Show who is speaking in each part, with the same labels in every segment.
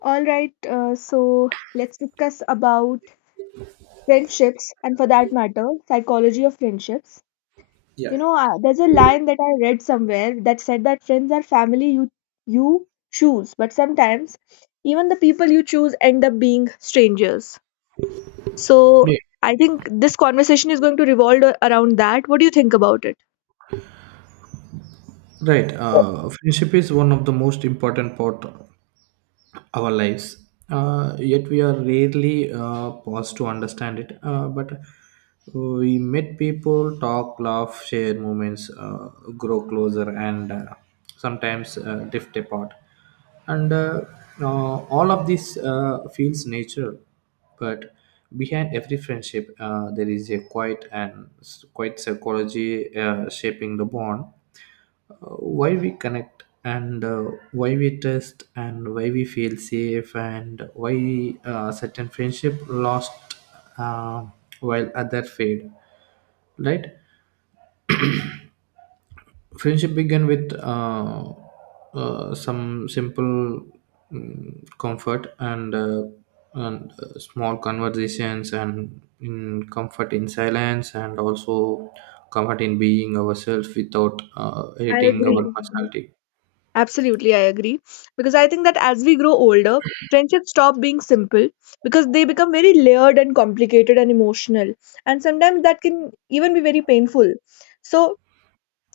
Speaker 1: All right, so let's discuss about friendships and, for that matter, psychology of friendships.
Speaker 2: Yeah.
Speaker 1: There's a line that I read somewhere that said that friends are family you choose, but sometimes even the people you choose end up being strangers. So
Speaker 2: Yeah,
Speaker 1: I think this conversation is going to revolve around that. What do you think about it?
Speaker 2: right. Friendship is one of the most important part of our lives. Yet we are rarely paused to understand it. But we meet people, talk, laugh, share moments, grow closer, and sometimes drift apart. And All of this feels natural, but behind every friendship, there is a quiet and quiet psychology shaping the bond, why we connect and why we trust and why we feel safe and why certain friendship lost, uh, while other fade, right. Friendship began with some simple comfort, and small conversations, and in comfort in silence, and also comfort in being ourselves without
Speaker 1: I
Speaker 2: editing our
Speaker 1: agree.
Speaker 2: personality.
Speaker 1: Absolutely, I agree. Because I think that as we grow older, friendships stop being simple because they become very layered and complicated and emotional. And sometimes that can even be very painful. So,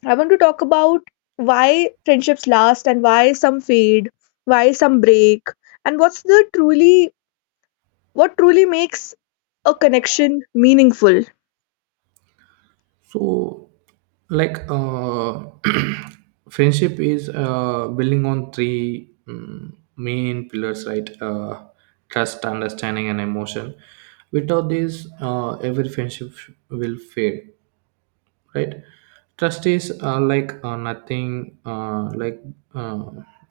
Speaker 1: I want to talk about why friendships last and why some fade, why some break, and what truly makes a connection meaningful.
Speaker 2: So, like friendship is building on three main pillars, right. Trust, understanding and emotion. Without these, every friendship will fade, right. Trust is like nothing, like uh,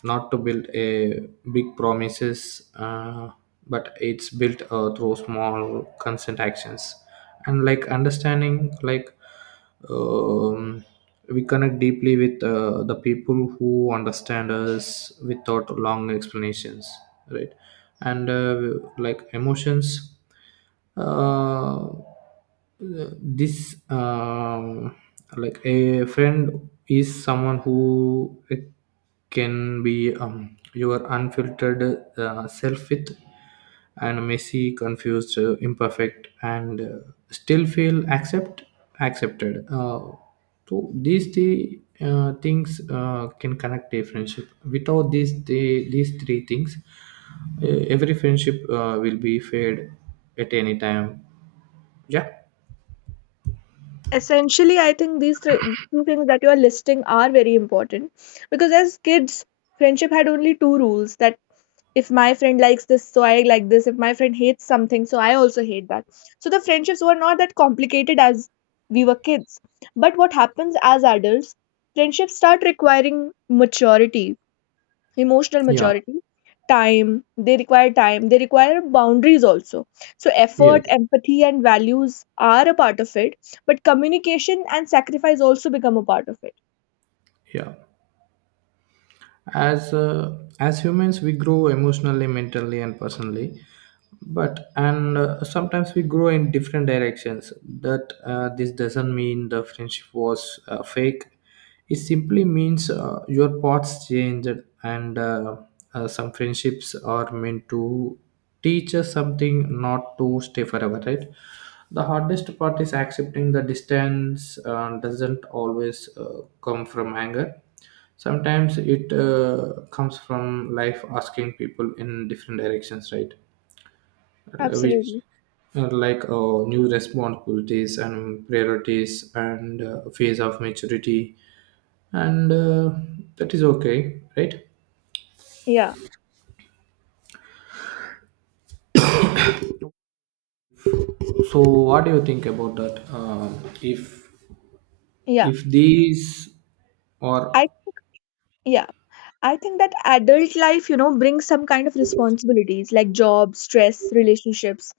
Speaker 2: not to build a big promises, but it's built through small consent actions. And like understanding, like um, we connect deeply with the people who understand us without long explanations, right. And like emotions, uh, this, like a friend is someone who can be, your unfiltered self with, and messy, confused, imperfect and still feel accepted, so these three things can connect a friendship. Without these three things, every friendship will be fade at any time. Yeah.
Speaker 1: Essentially, I think these three two things that you are listing are very important, because as kids, friendship had only two rules: that if my friend likes this, so I like this; if my friend hates something, so I also hate that. So the friendships were not that complicated as we were kids. But what happens as adults, friendships start requiring maturity, emotional
Speaker 2: Yeah.
Speaker 1: maturity, time. They require time, they require boundaries also. So effort,
Speaker 2: Yes.
Speaker 1: empathy and values are a part of it, but communication and sacrifice also become a part of it.
Speaker 2: Yeah. As uh, as humans, we grow emotionally, mentally and personally, but and sometimes we grow in different directions. That This doesn't mean the friendship was fake, it simply means your paths changed. And some friendships are meant to teach us something, not to stay forever, right. The hardest part is accepting the distance doesn't always come from anger, sometimes it comes from life asking people in different directions, right. Which
Speaker 1: Absolutely.
Speaker 2: are like new responsibilities and priorities and phase of maturity. And that is okay, right.
Speaker 1: Yeah,
Speaker 2: So what do you think about that? Um if
Speaker 1: yeah,
Speaker 2: if these are.
Speaker 1: I yeah, I think that adult life, brings some kind of responsibilities like job, stress, relationships,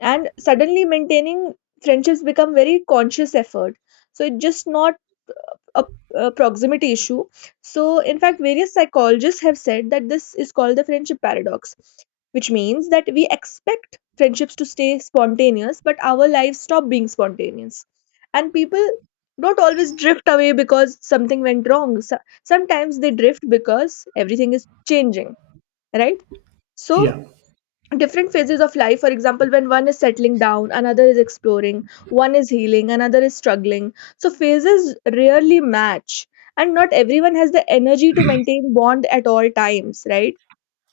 Speaker 1: and suddenly maintaining friendships become very conscious effort. So it's just not a, a proximity issue. So, in fact, various psychologists have said that this is called the friendship paradox, which means that we expect friendships to stay spontaneous, but our lives stop being spontaneous. And people don't always drift away because something went wrong. Sometimes they drift because everything is changing, right? So,
Speaker 2: Yeah,
Speaker 1: different phases of life, for example, when one is settling down, another is exploring; one is healing, another is struggling. So phases rarely match, and not everyone has the energy to maintain bond at all times, right?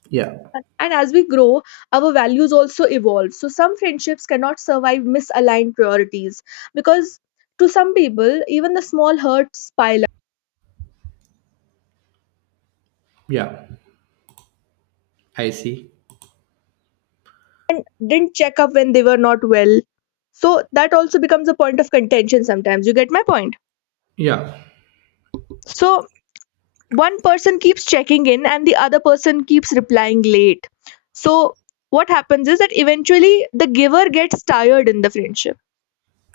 Speaker 2: yeah,
Speaker 1: And as we grow, our values also evolve, so some friendships cannot survive misaligned priorities, because to some people, even the small hurts pile up
Speaker 2: yeah. I see.
Speaker 1: and didn't check up when they were not well. So that also becomes a point of contention sometimes. You get my point?
Speaker 2: Yeah,
Speaker 1: So one person keeps checking in and the other person keeps replying late. So, what happens is that eventually the giver gets tired in the friendship,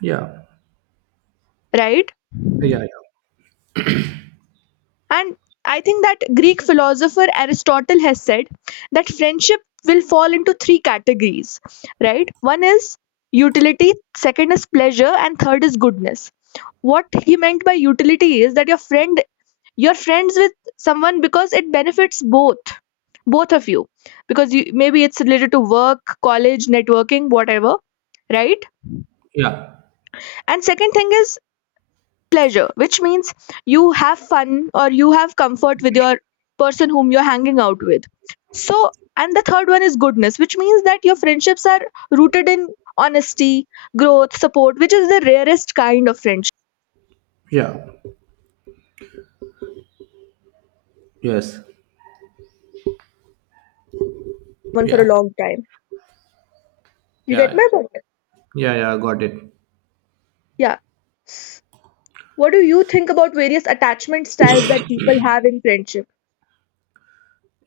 Speaker 2: yeah,
Speaker 1: right?
Speaker 2: yeah, yeah,
Speaker 1: And I think that Greek philosopher Aristotle has said that friendship will fall into three categories, right? One is utility, second is pleasure, and third is goodness. What he meant by utility is that your friend you're friends with someone because it benefits both of you, because you maybe it's related to work, college, networking, whatever, right?
Speaker 2: yeah,
Speaker 1: And second thing is pleasure, which means you have fun or you have comfort with your person whom you're hanging out with. So, and the third one is goodness, which means that your friendships are rooted in honesty, growth, support, which is the rarest kind of friendship.
Speaker 2: yeah. Yes.
Speaker 1: One for a
Speaker 2: Yeah,
Speaker 1: long time. You
Speaker 2: yeah,
Speaker 1: get my
Speaker 2: yeah,
Speaker 1: point?
Speaker 2: yeah, yeah, got it.
Speaker 1: Yeah. S- what do you think about various attachment styles that people have in friendship?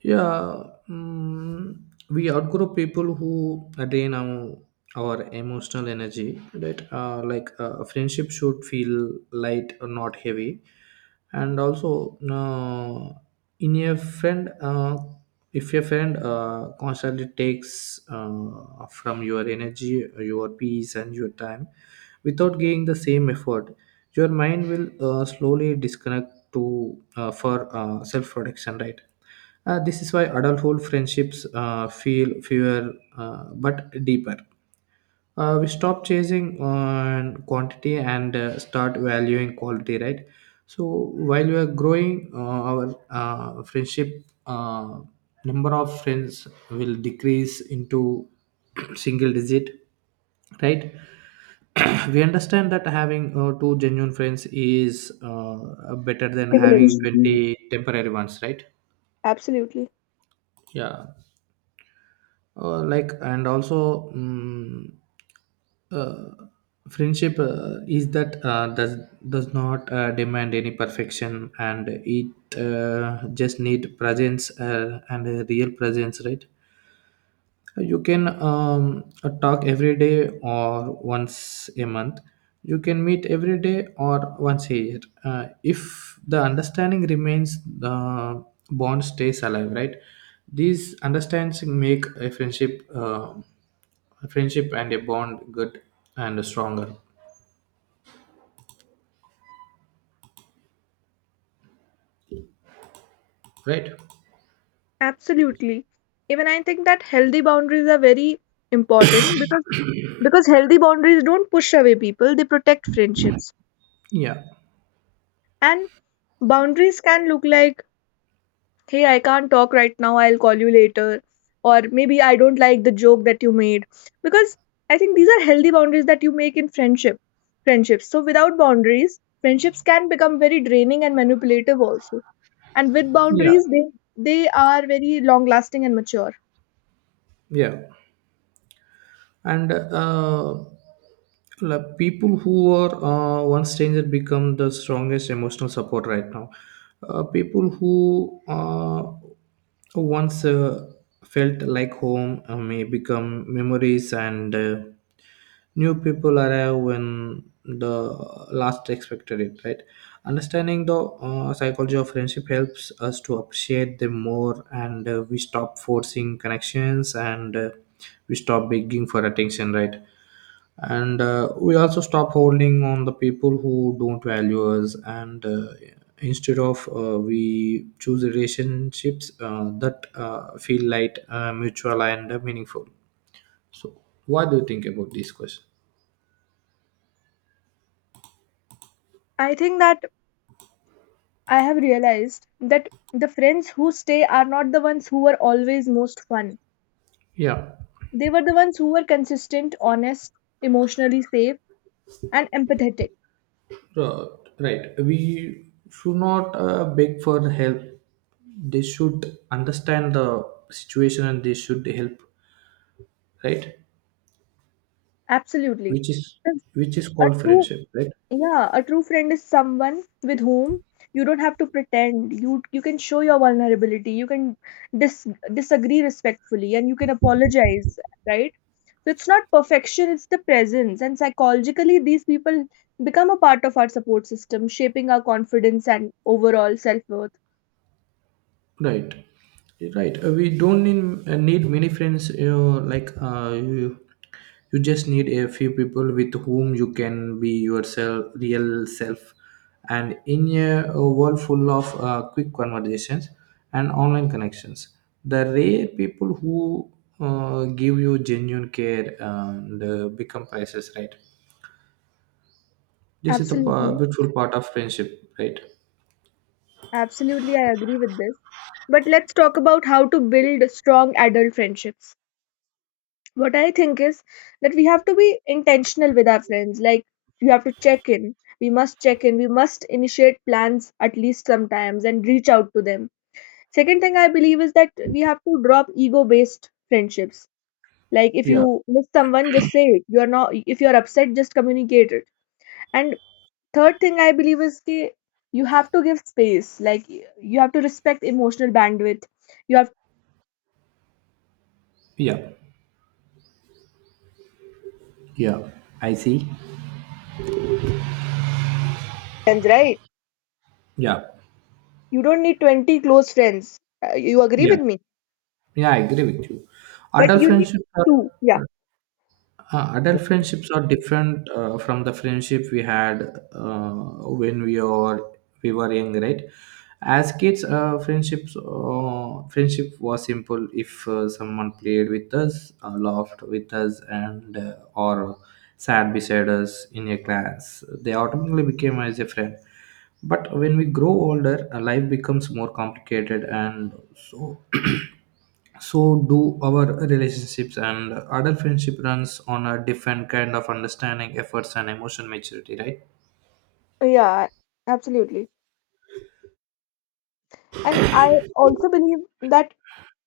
Speaker 2: Yeah, we outgrow people who drain our emotional energy, right? Like a friendship should feel light, or not heavy. And also, in a friend, if your friend constantly takes, from your energy, your peace, and your time without giving the same effort, your mind will slowly disconnect to, for self protection, right? This is why adulthood friendships feel fewer, but deeper. We stop chasing on quantity and start valuing quality, right? So while we are growing, our friendship, number of friends will decrease into single digit, right? We understand that having two genuine friends is better than having
Speaker 1: Privilege.
Speaker 2: 20 temporary ones, right?
Speaker 1: Absolutely.
Speaker 2: Yeah. Like, and also friendship is that, does not demand any perfection, and it just need presence, and a real presence, right. You can talk every day or once a month, you can meet every day or once a year, if the understanding remains, the bond stays alive, right. These understandings make a friendship and a bond good and stronger, right.
Speaker 1: Absolutely. Even I think that healthy boundaries are very important, because healthy boundaries don't push away people, they protect friendships.
Speaker 2: Yeah,
Speaker 1: And boundaries can look like, "Hey, I can't talk right now, I'll call you later," or, "Maybe I don't like the joke that you made." Because I think these are healthy boundaries that you make in friendships. So without boundaries, friendships can become very draining and manipulative also. And with
Speaker 2: yeah,
Speaker 1: boundaries, they are very long lasting and mature.
Speaker 2: yeah. And like people who are one stranger become the strongest emotional support right now. People who once felt like home may become memories, and new people arrive when the last expected it, right. Understanding the psychology of friendship helps us to appreciate them more, and we stop forcing connections, and we stop begging for attention, right. And we also stop holding on the people who don't value us, and instead of, we choose relationships that feel light, mutual and meaningful. So what do you think about this question?
Speaker 1: I think that I have realized that the friends who stay are not the ones who were always most fun.
Speaker 2: Yeah.
Speaker 1: They were the ones who were consistent, honest, emotionally safe, and empathetic.
Speaker 2: Uh, right. We should not beg for help. They should understand the situation and they should help, right?
Speaker 1: Absolutely.
Speaker 2: Which is
Speaker 1: Because
Speaker 2: which is
Speaker 1: a
Speaker 2: called
Speaker 1: true
Speaker 2: friendship, right?
Speaker 1: Yeah, a true friend is someone with whom you don't have to pretend. You can show your vulnerability. You can dis- disagree respectfully and you can apologize, right? So it's not perfection, it's the presence. And psychologically, these people become a part of our support system, shaping our confidence and overall self-worth.
Speaker 2: Right, right. We don't need many friends. Like you just need a few people with whom you can be yourself, real self. And in a world full of quick conversations and online connections, the rare people who give you genuine care and become priceless, right. This is the
Speaker 1: Absolutely.
Speaker 2: beautiful part of friendship, right.
Speaker 1: Absolutely, I agree with this. But let's talk about how to build strong adult friendships. What I think is that we have to be intentional with our friends. Like, you have to check in. We must check in. We must initiate plans at least sometimes and reach out to them. Second thing I believe is that we have to drop ego based friendships. Like, if
Speaker 2: Yeah.
Speaker 1: you miss someone, just say it. You're not If you're upset, just communicate it. And third thing I believe is that you have to give space. Like, you have to respect emotional bandwidth. You have
Speaker 2: Yeah. Yeah. I see.
Speaker 1: friends, right?
Speaker 2: Yeah.
Speaker 1: You don't need 20 close friends. You agree
Speaker 2: Yeah.
Speaker 1: with me?
Speaker 2: Yeah, I agree with you.
Speaker 1: But
Speaker 2: Adult
Speaker 1: you need
Speaker 2: friendships are
Speaker 1: two. Yeah.
Speaker 2: uh, adult friendships are different from the friendship we had when we were young, right? As kids, friendship was simple. If someone played with us, laughed with us, and or sat beside us in a class, they automatically became as a friend. But when we grow older, life becomes more complicated, and so do our relationships, and adult friendship runs on a different kind of understanding, efforts and emotion maturity, right.
Speaker 1: Yeah, absolutely. And I also believe that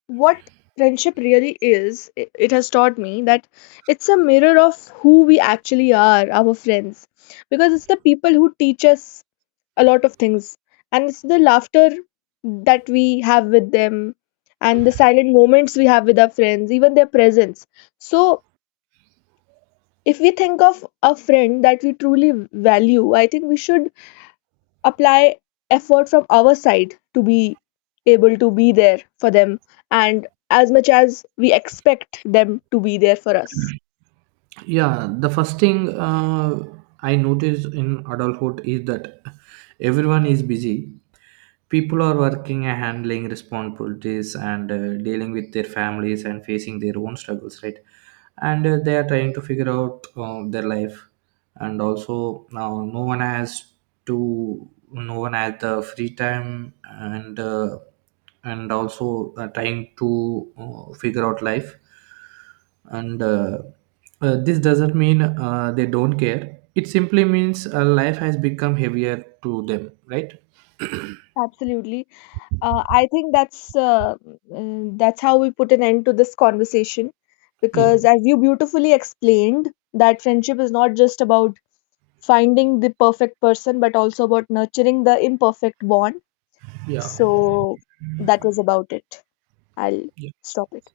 Speaker 1: what friendship really is, it has taught me that it's a mirror of who we actually are, our friends. Because it's the people who teach us a lot of things, and it's the laughter that we have with them, and the silent moments we have with our friends, even their presence. So, if we think of a friend that we truly value, I think we should apply effort from our side to be able to be there for them, and as much as we expect them to be there for us.
Speaker 2: Yeah, the first thing I noticed in adulthood is that everyone is busy. People are working and handling responsibilities, and dealing with their families and facing their own struggles, right? And they are trying to figure out their life. And also, now no one has the free time, and also trying to figure out life. And this doesn't mean they don't care. It simply means life has become heavier to them, right?
Speaker 1: Absolutely. I think that's how we put an end to this conversation,
Speaker 2: Yeah.
Speaker 1: because, as you beautifully explained, that friendship is not just about finding the perfect person, but also about nurturing the imperfect bond.
Speaker 2: Yeah.
Speaker 1: So that was about it. I'll stop it.